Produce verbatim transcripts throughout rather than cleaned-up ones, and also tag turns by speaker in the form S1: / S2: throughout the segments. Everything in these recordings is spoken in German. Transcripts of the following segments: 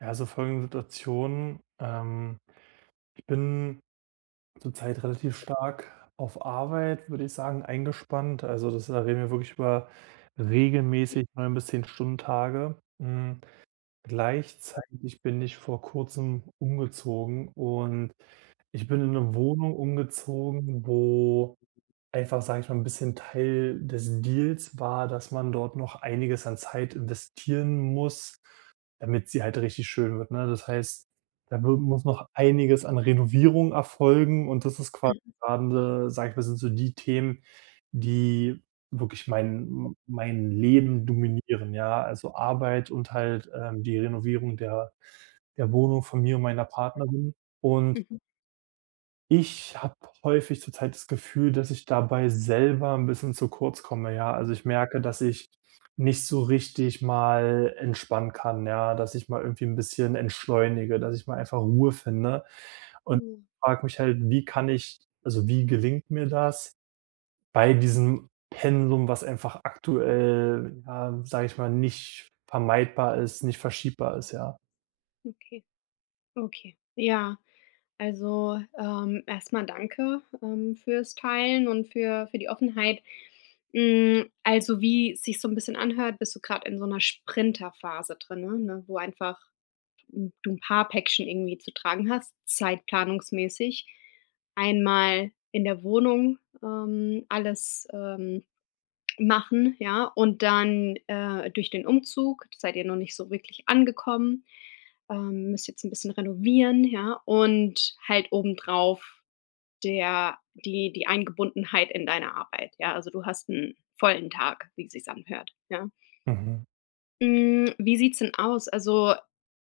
S1: Ja, also folgende Situation. Ähm, ich bin zurzeit relativ stark auf Arbeit, würde ich sagen, eingespannt. Also das, da reden wir wirklich über regelmäßig neun bis zehn Stunden Tage. Hm, gleichzeitig bin ich vor Kurzem umgezogen und ich bin in eine Wohnung umgezogen, wo einfach, sage ich mal, ein bisschen Teil des Deals war, dass man dort noch einiges an Zeit investieren muss, damit sie halt richtig schön wird, ne? Das heißt, da wi muss noch einiges an Renovierung erfolgen und das ist quasi grade, sage ich mal, sind so die Themen, die wirklich mein mein Leben dominieren, ja? Also, Arbeit und halt, ähm, die Renovierung der der Wohnung von mir und meiner Partnerin, und
S2: Mhm.
S1: ich habe häufig zurzeit das Gefühl, dass ich dabei selber ein bisschen zu kurz komme, ja. Also, ich merke, dass ich nicht so richtig mal entspannen kann, ja, dass ich mal irgendwie ein bisschen entschleunige, dass ich mal einfach Ruhe finde. Und frage mich halt, wie kann ich, also, wie gelingt mir das bei diesem Pensum, was einfach aktuell, ja, sage ich mal, nicht vermeidbar ist, nicht verschiebbar ist, ja.
S2: Ja, okay, okay. Ja, also, ähm, erst danke, ähm, für's Teilen und für für die Offenheit. Hm, also, wie es sich so ein bisschen anhört, bist du gerade in so einer Sprinterphase drin, ne, ne, wo einfach, hm, du 'n paar Päckchen irgendwie zu tragen hast, zeitplanungsmäßig. Einmal in der Wohnung, ähm, alles, ähm machen, ja, und dann, äh, durch den Umzug seid ihr noch nicht so wirklich angekommen, ähm, müsst jetzt ein bisschen renovieren, ja, und halt obendrauf der die die Eingebundenheit in deine Arbeit, ja. Also, du hast einen vollen Tag, wie es sich anhört, ja.
S1: Mhm,
S2: Hm, wie sieht's denn aus? Also,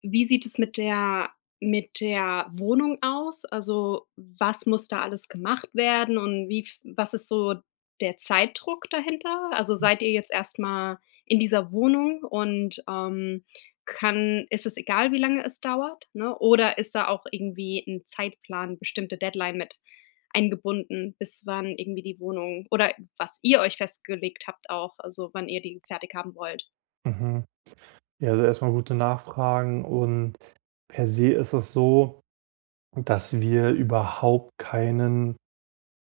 S2: wie sieht es mit der mit der Wohnung aus? Also, was muss da alles gemacht werden und wie f was ist so der Zeitdruck dahinter? Also, seid ihr jetzt erstmal in dieser Wohnung und, ähm, kann ist es egal, wie lange es dauert, ne? Oder ist da auch irgendwie ein Zeitplan, bestimmte Deadline mit eingebunden, bis wann irgendwie die Wohnung oder was ihr euch festgelegt habt auch, also, wann ihr die fertig haben wollt?
S1: mhm. Ja, also erstmal gute Nachfragen, und per se ist es so, dass wir überhaupt keinen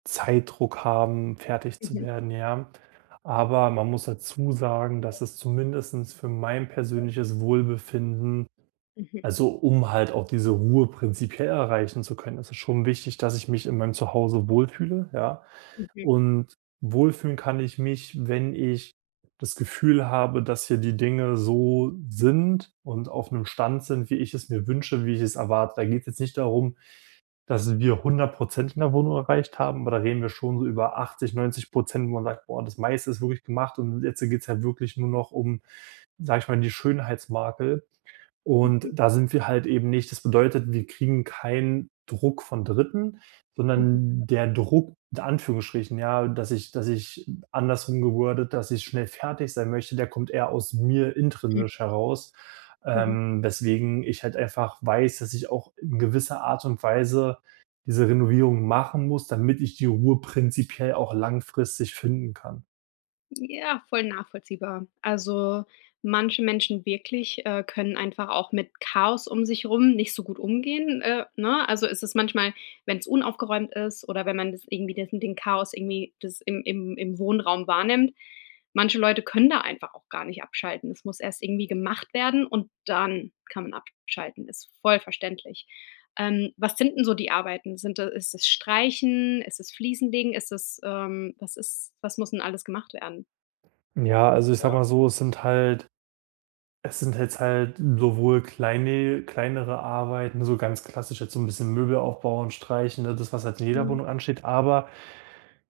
S1: Zeitdruck haben, fertig zu werden, ja. Aber man muss dazu sagen, dass es zumindestens für mein persönliches Wohlbefinden,
S2: Mhm,
S1: also um halt auch diese Ruhe prinzipiell erreichen zu können, ist es schon wichtig, dass ich mich in meinem Zuhause wohlfühle, ja.
S2: mhm,
S1: Und wohlfühlen kann ich mich, wenn ich das Gefühl habe, dass hier die Dinge so sind und auf einem Stand sind, wie ich es mir wünsche, wie ich es erwarte. Da geht es jetzt nicht darum, dass wir hundert Prozent in der Wohnung erreicht haben, aber da reden wir schon so über achtzig, neunzig Prozent, wo man sagt: „Boah, das meiste ist wirklich gemacht und jetzt geht's halt wirklich nur noch um, sage ich mal, die Schönheitsmakel.“ Und
S2: mhm,
S1: da sind wir halt eben nicht, das bedeutet, wir kriegen keinen Druck von Dritten,
S2: mhm,
S1: sondern der Druck in Anführungsstrichen, ja, dass ich, dass ich andersrum gewordet, dass ich schnell fertig sein möchte, der kommt eher aus mir
S2: mhm,
S1: intrinsisch heraus,
S2: mhm.
S1: ähm, weswegen ich halt einfach weiß, dass ich auch in gewisser Art und Weise diese Renovierung machen muss, damit ich die Ruhe prinzipiell auch langfristig finden kann.
S2: Ja, voll nachvollziehbar. Also, manche Menschen wirklich, äh, können einfach auch mit Chaos um sich rum nicht so gut umgehen, äh, ne? Also, ist es ist manchmal, wenn es unaufgeräumt ist oder wenn man das irgendwie das den Chaos irgendwie das im im im Wohnraum wahrnimmt. Manche Leute können da einfach auch gar nicht abschalten. Es muss erst irgendwie gemacht werden und dann kann man abschalten. Ist voll verständlich. Ähm, was sind denn so die Arbeiten? Sind da ist es Streichen? Ist es Fliesenlegen? Ist es, ähm was ist was muss denn alles gemacht werden?
S1: Ja, also ich sag mal so, es sind halt es sind jetzt halt sowohl kleine kleinere Arbeiten, so ganz klassisch, jetzt so ein bisschen Möbel aufbauen, streichen, ne, das, was halt in jeder
S2: Mhm.
S1: Wohnung ansteht, aber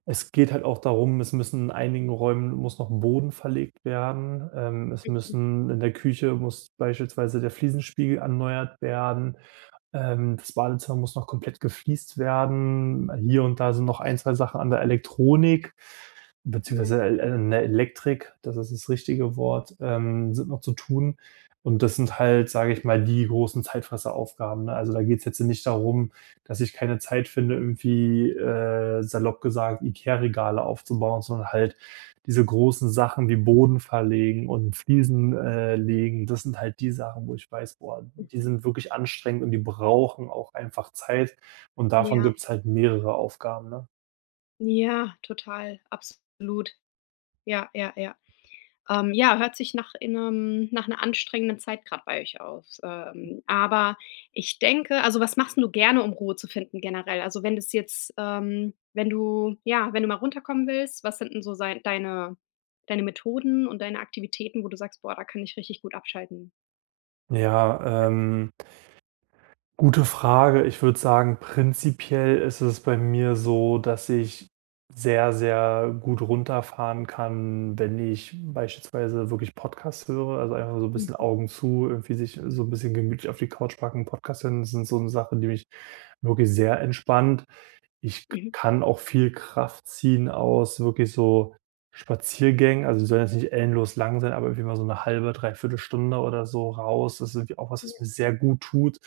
S1: es geht halt auch darum, es müssen in einigen Räumen muss noch Boden verlegt werden. Ähm, es müssen In der Küche muss beispielsweise der Fliesenspiegel erneuert werden. Ähm, das Badezimmer muss noch komplett gefliest werden. Hier und da sind noch ein zwei Sachen an der Elektronik
S2: Ja.
S1: beziehungsweise el an der Elektrik, das ist das richtige Wort, ähm, sind noch zu tun. Und das sind halt, sage ich mal, die großen Zeitfresseraufgaben, ne? Also, da geht es jetzt nicht darum, dass ich keine Zeit finde, irgendwie äh, salopp gesagt IKEA-Regale aufzubauen, sondern halt diese großen Sachen wie Boden verlegen und Fliesen, äh, legen, das sind halt die Sachen, wo ich weiß, boah, die
S2: Mhm.
S1: sind wirklich anstrengend und die brauchen auch einfach Zeit, und davon
S2: Ja.
S1: gibt's halt mehrere Aufgaben, ne?
S2: Ja, total, absolut. Ja, ja, ja. Ähm, ja, hört sich nach in 'nem nach 'ner anstrengenden Zeit gerade bei euch aus. Ähm, aber ich denke also, was machst 'n du gerne, um Ruhe zu finden generell? Also, wenn das jetzt ähm, wenn du ja, wenn du mal runterkommen willst, was sind 'n so sei deine deine Methoden und deine Aktivitäten, wo du sagst: „Boah, da kann ich richtig gut abschalten?“
S1: Ja, ähm gute Frage. Ich würde sagen, prinzipiell ist es bei mir so, dass ich sehr, sehr gut runterfahren kann, wenn ich beispielsweise wirklich Podcasts höre, also einfach so ein bisschen
S2: Mhm.
S1: Augen zu, irgendwie sich so ein bisschen gemütlich auf die Couch packen, Podcasts hören, sind so eine Sache, die mich wirklich sehr entspannt. Ich k
S2: Mhm.
S1: kann auch viel Kraft ziehen aus wirklich so Spaziergängen, also, die sollen jetzt nicht endlos lang sein, aber irgendwie mal so eine halbe, dreiviertel Stunde oder so raus. Das ist irgendwie auch was,
S2: Ja.
S1: was mir sehr gut tut,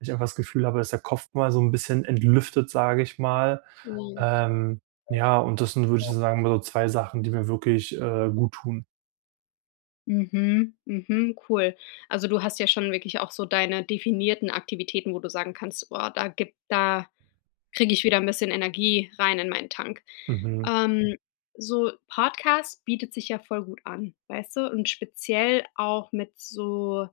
S1: ich einfach das Gefühl habe, dass der Kopf mal so ein bisschen entlüftet, sage ich mal.
S2: Ja.
S1: Ähm, ja, und das sind, würde ich so sagen, mal so zwei Sachen, die mir wirklich, äh, gut tun.
S2: Mhm, mhm, cool. Also, du hast ja schon wirklich auch so deine definierten Aktivitäten, wo du sagen kannst: „Boah, da gibt da kriege ich wieder ein bisschen Energie rein in meinen Tank.“
S1: Mhm,
S2: Ähm, so Podcast bietet sich ja voll gut an, weißt du? Und speziell auch mit so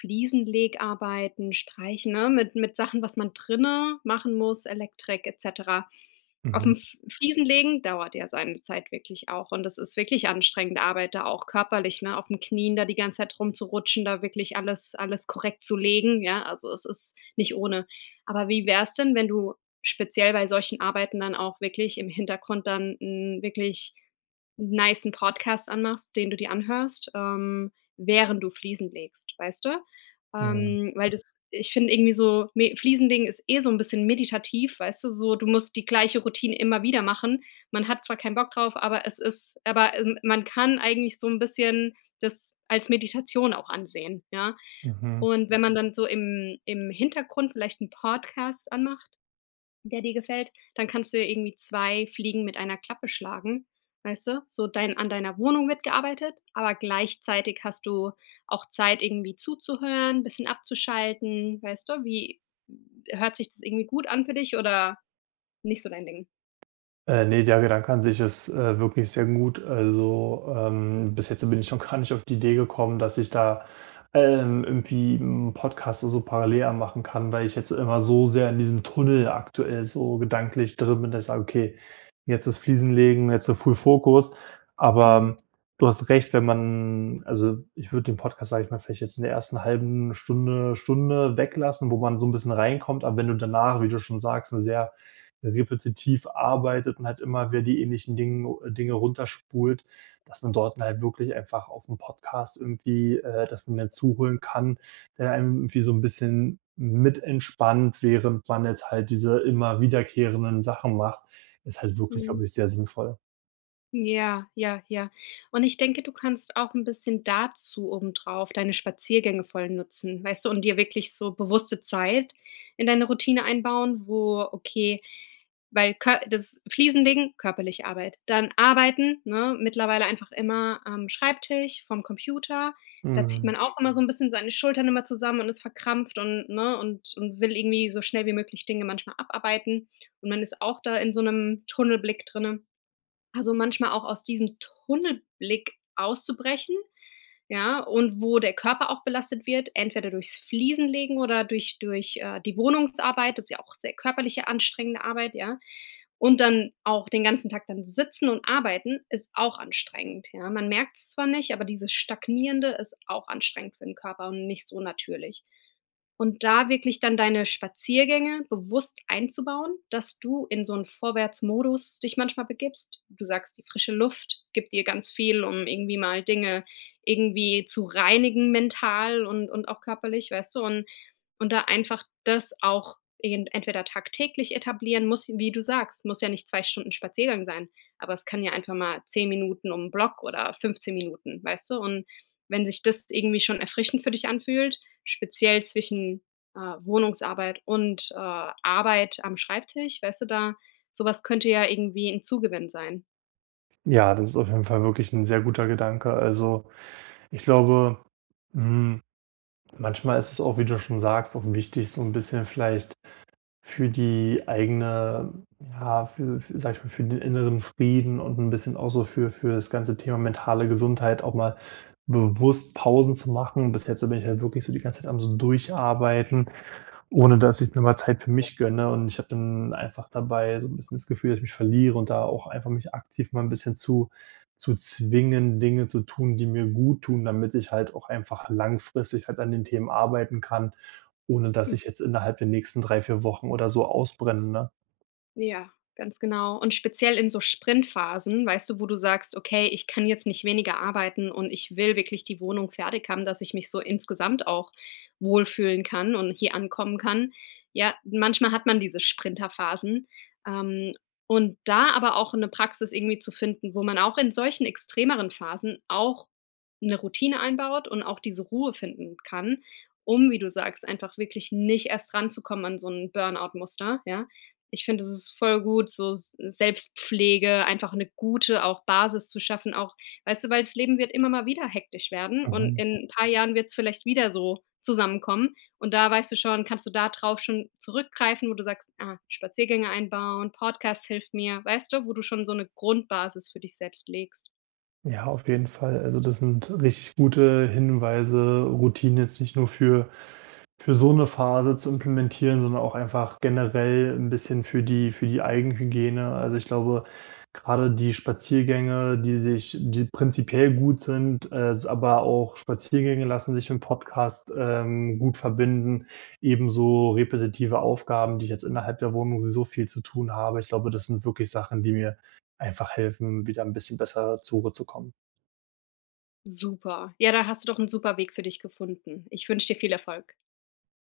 S2: Fliesenlegarbeiten, Streichen, ne, mit mit Sachen, was man drinne machen muss, Elektrik et cetera. Aufm
S1: mhm,
S2: F Fliesen legen dauert ja seine Zeit wirklich auch und das ist wirklich anstrengende Arbeit da auch körperlich, ne, auf aufm Knien da die ganze Zeit rumzurutschen, da wirklich alles alles korrekt zu legen, ja? Also, es ist nicht ohne. Aber wie wär's denn, wenn du speziell bei solchen Arbeiten dann auch wirklich im Hintergrund dann 'n wirklich nicen Podcast anmachst, den du dir anhörst, ähm, während du Fliesen legst, weißt du?
S1: mhm,
S2: Ähm, weil das Ich finde irgendwie so me Fliesenlegen ist eh so ein bisschen meditativ, weißt du, so du musst die gleiche Routine immer wieder machen. Man hat zwar keinen Bock drauf, aber es ist aber, ähm, man kann eigentlich so ein bisschen das als Meditation auch ansehen, ja?
S1: mhm.
S2: Und wenn man dann so im im Hintergrund vielleicht einen Podcast anmacht, der dir gefällt, dann kannst du ja irgendwie zwei Fliegen mit einer Klappe schlagen, weißt du? So dein an deiner Wohnung wird gearbeitet, aber gleichzeitig hast du auch Zeit, irgendwie zuzuhören, ein bisschen abzuschalten, weißt du? Wie hört sich das irgendwie gut an für dich oder nicht so dein Ding?
S1: Äh, ne, der Gedanke an sich ist, äh, wirklich sehr gut. Also, ähm, bis jetzt bin ich noch gar nicht auf die Idee gekommen, dass ich da, ähm, irgendwie 'n Podcast so parallel machen kann, weil ich jetzt immer so sehr in diesem Tunnel aktuell so gedanklich drin bin, dass ich sage: „Okay, jetzt ist Fliesenlegen, jetzt so Full Fokus.“ Aber
S2: Mhm,
S1: ähm, du hast recht, wenn man, also, ich würde den Podcast, sage ich mal, vielleicht jetzt in der ersten halben Stunde Stunde weglassen, wo man so ein bisschen reinkommt, aber wenn du danach, wie du schon sagst, 'ne sehr repetitiv arbeitet und halt immer wieder die ähnlichen Dinge Dinge runterspult, dass man dort halt wirklich einfach auf dem Podcast irgendwie, äh, dass man den zuholen kann, der einem irgendwie so ein bisschen mit entspannt, während man jetzt halt diese immer wiederkehrenden Sachen macht, ist halt wirklich,
S2: mhm.
S1: glaube ich, sehr sinnvoll.
S2: Ja, ja, ja. Und ich denke, du kannst auch ein bisschen dazu obendrauf deine Spaziergänge voll nutzen, weißt du, und dir wirklich so bewusste Zeit in deine Routine einbauen, wo okay, weil Kö das Fliesenlegen, körperliche Arbeit. Dann Arbeiten, ne, mittlerweile einfach immer am Schreibtisch, vom Computer. Da zieht man
S1: Mhm.
S2: auch immer so ein bisschen seine Schultern immer zusammen und ist verkrampft und ne, und und will irgendwie so schnell wie möglich Dinge manchmal abarbeiten. Und man ist auch da in so einem Tunnelblick drinne. Also manchmal auch aus diesem Tunnelblick auszubrechen, ja, und wo der Körper auch belastet wird, entweder durchs Fliesenlegen oder durch durch, äh, die Wohnungsarbeit, das ist ja auch sehr körperliche, anstrengende Arbeit, ja. Und dann auch den ganzen Tag dann sitzen und arbeiten ist auch anstrengend, ja. Man merkt es zwar nicht, aber dieses Stagnierende ist auch anstrengend für den Körper und nicht so natürlich. Und da wirklich dann deine Spaziergänge bewusst einzubauen, dass du in so einen Vorwärtsmodus dich manchmal begibst. Du sagst, die frische Luft gibt dir ganz viel, um irgendwie mal Dinge irgendwie zu reinigen mental und und auch körperlich, weißt du? Und und da einfach das auch irgend entweder tagtäglich etablieren muss, wie du sagst, muss ja nicht zwei Stunden Spaziergang sein, aber es kann ja einfach mal zehn Minuten um 'n Block oder fünfzehn Minuten, weißt du? Und wenn sich das irgendwie schon erfrischend für dich anfühlt, speziell zwischen, äh, Wohnungsarbeit und, äh, Arbeit am Schreibtisch, weißt du, da sowas könnte ja irgendwie ein Zugewinn sein.
S1: Ja, das ist auf jeden Fall wirklich ein sehr guter Gedanke. Also, ich glaube, hm, manchmal ist es auch, wie du schon sagst, auch wichtig, so ein bisschen vielleicht für die eigene, ja, für für sage ich mal, für den inneren Frieden und ein bisschen auch so für für das ganze Thema mentale Gesundheit auch mal bewusst Pausen zu machen. Bis jetzt bin ich halt wirklich so die ganze Zeit am so Durcharbeiten. Ohne dass ich mir mal Zeit für mich gönne, und ich habe dann einfach dabei so ein bisschen das Gefühl, dass ich mich verliere, und da auch einfach mich aktiv mal ein bisschen zu zu zwingen, Dinge zu tun, die mir gut tun, damit ich halt auch einfach langfristig halt an den Themen arbeiten kann, ohne dass ich jetzt innerhalb der nächsten drei vier Wochen oder so ausbrenne, ne?
S2: Ja, ganz genau. Und speziell in so Sprintphasen, weißt du, wo du sagst: „Okay, ich kann jetzt nicht weniger arbeiten und ich will wirklich die Wohnung fertig haben, dass ich mich so insgesamt auch wohlfühlen kann und hier ankommen kann.“ Ja, manchmal hat man diese Sprinterphasen, ähm, und da aber auch eine Praxis irgendwie zu finden, wo man auch in solchen extremeren Phasen auch eine Routine einbaut und auch diese Ruhe finden kann, um, wie du sagst, einfach wirklich nicht erst ranzukommen an so ein Burnout-Muster, ja? Ich finde, es ist voll gut, so S Selbstpflege, einfach eine gute auch Basis zu schaffen, auch weißt du, weil das Leben wird immer mal wieder hektisch werden und
S1: Mhm.
S2: in ein paar Jahren wird es vielleicht wieder so zusammenkommen und da weißt du schon, kannst du da drauf schon zurückgreifen, wo du sagst: „Ah, Spaziergänge einbauen, Podcast hilft mir“, weißt du, wo du schon so eine Grundbasis für dich selbst legst.
S1: Ja, auf jeden Fall. Also, das sind richtig gute Hinweise, Routinen jetzt nicht nur für Für so eine Phase zu implementieren, sondern auch einfach generell ein bisschen für die für die Eigenhygiene. Also, ich glaube, gerade die Spaziergänge, die sich, die prinzipiell gut sind, äh, aber auch Spaziergänge lassen sich im Podcast, ähm, gut verbinden. Ebenso repetitive Aufgaben, die ich jetzt innerhalb der Wohnung sowieso viel zu tun habe. Ich glaube, das sind wirklich Sachen, die mir einfach helfen, wieder ein bisschen besser zur Ruhe zu kommen.
S2: Super. Ja, da hast du doch einen super Weg für dich gefunden. Ich wünsche dir viel Erfolg.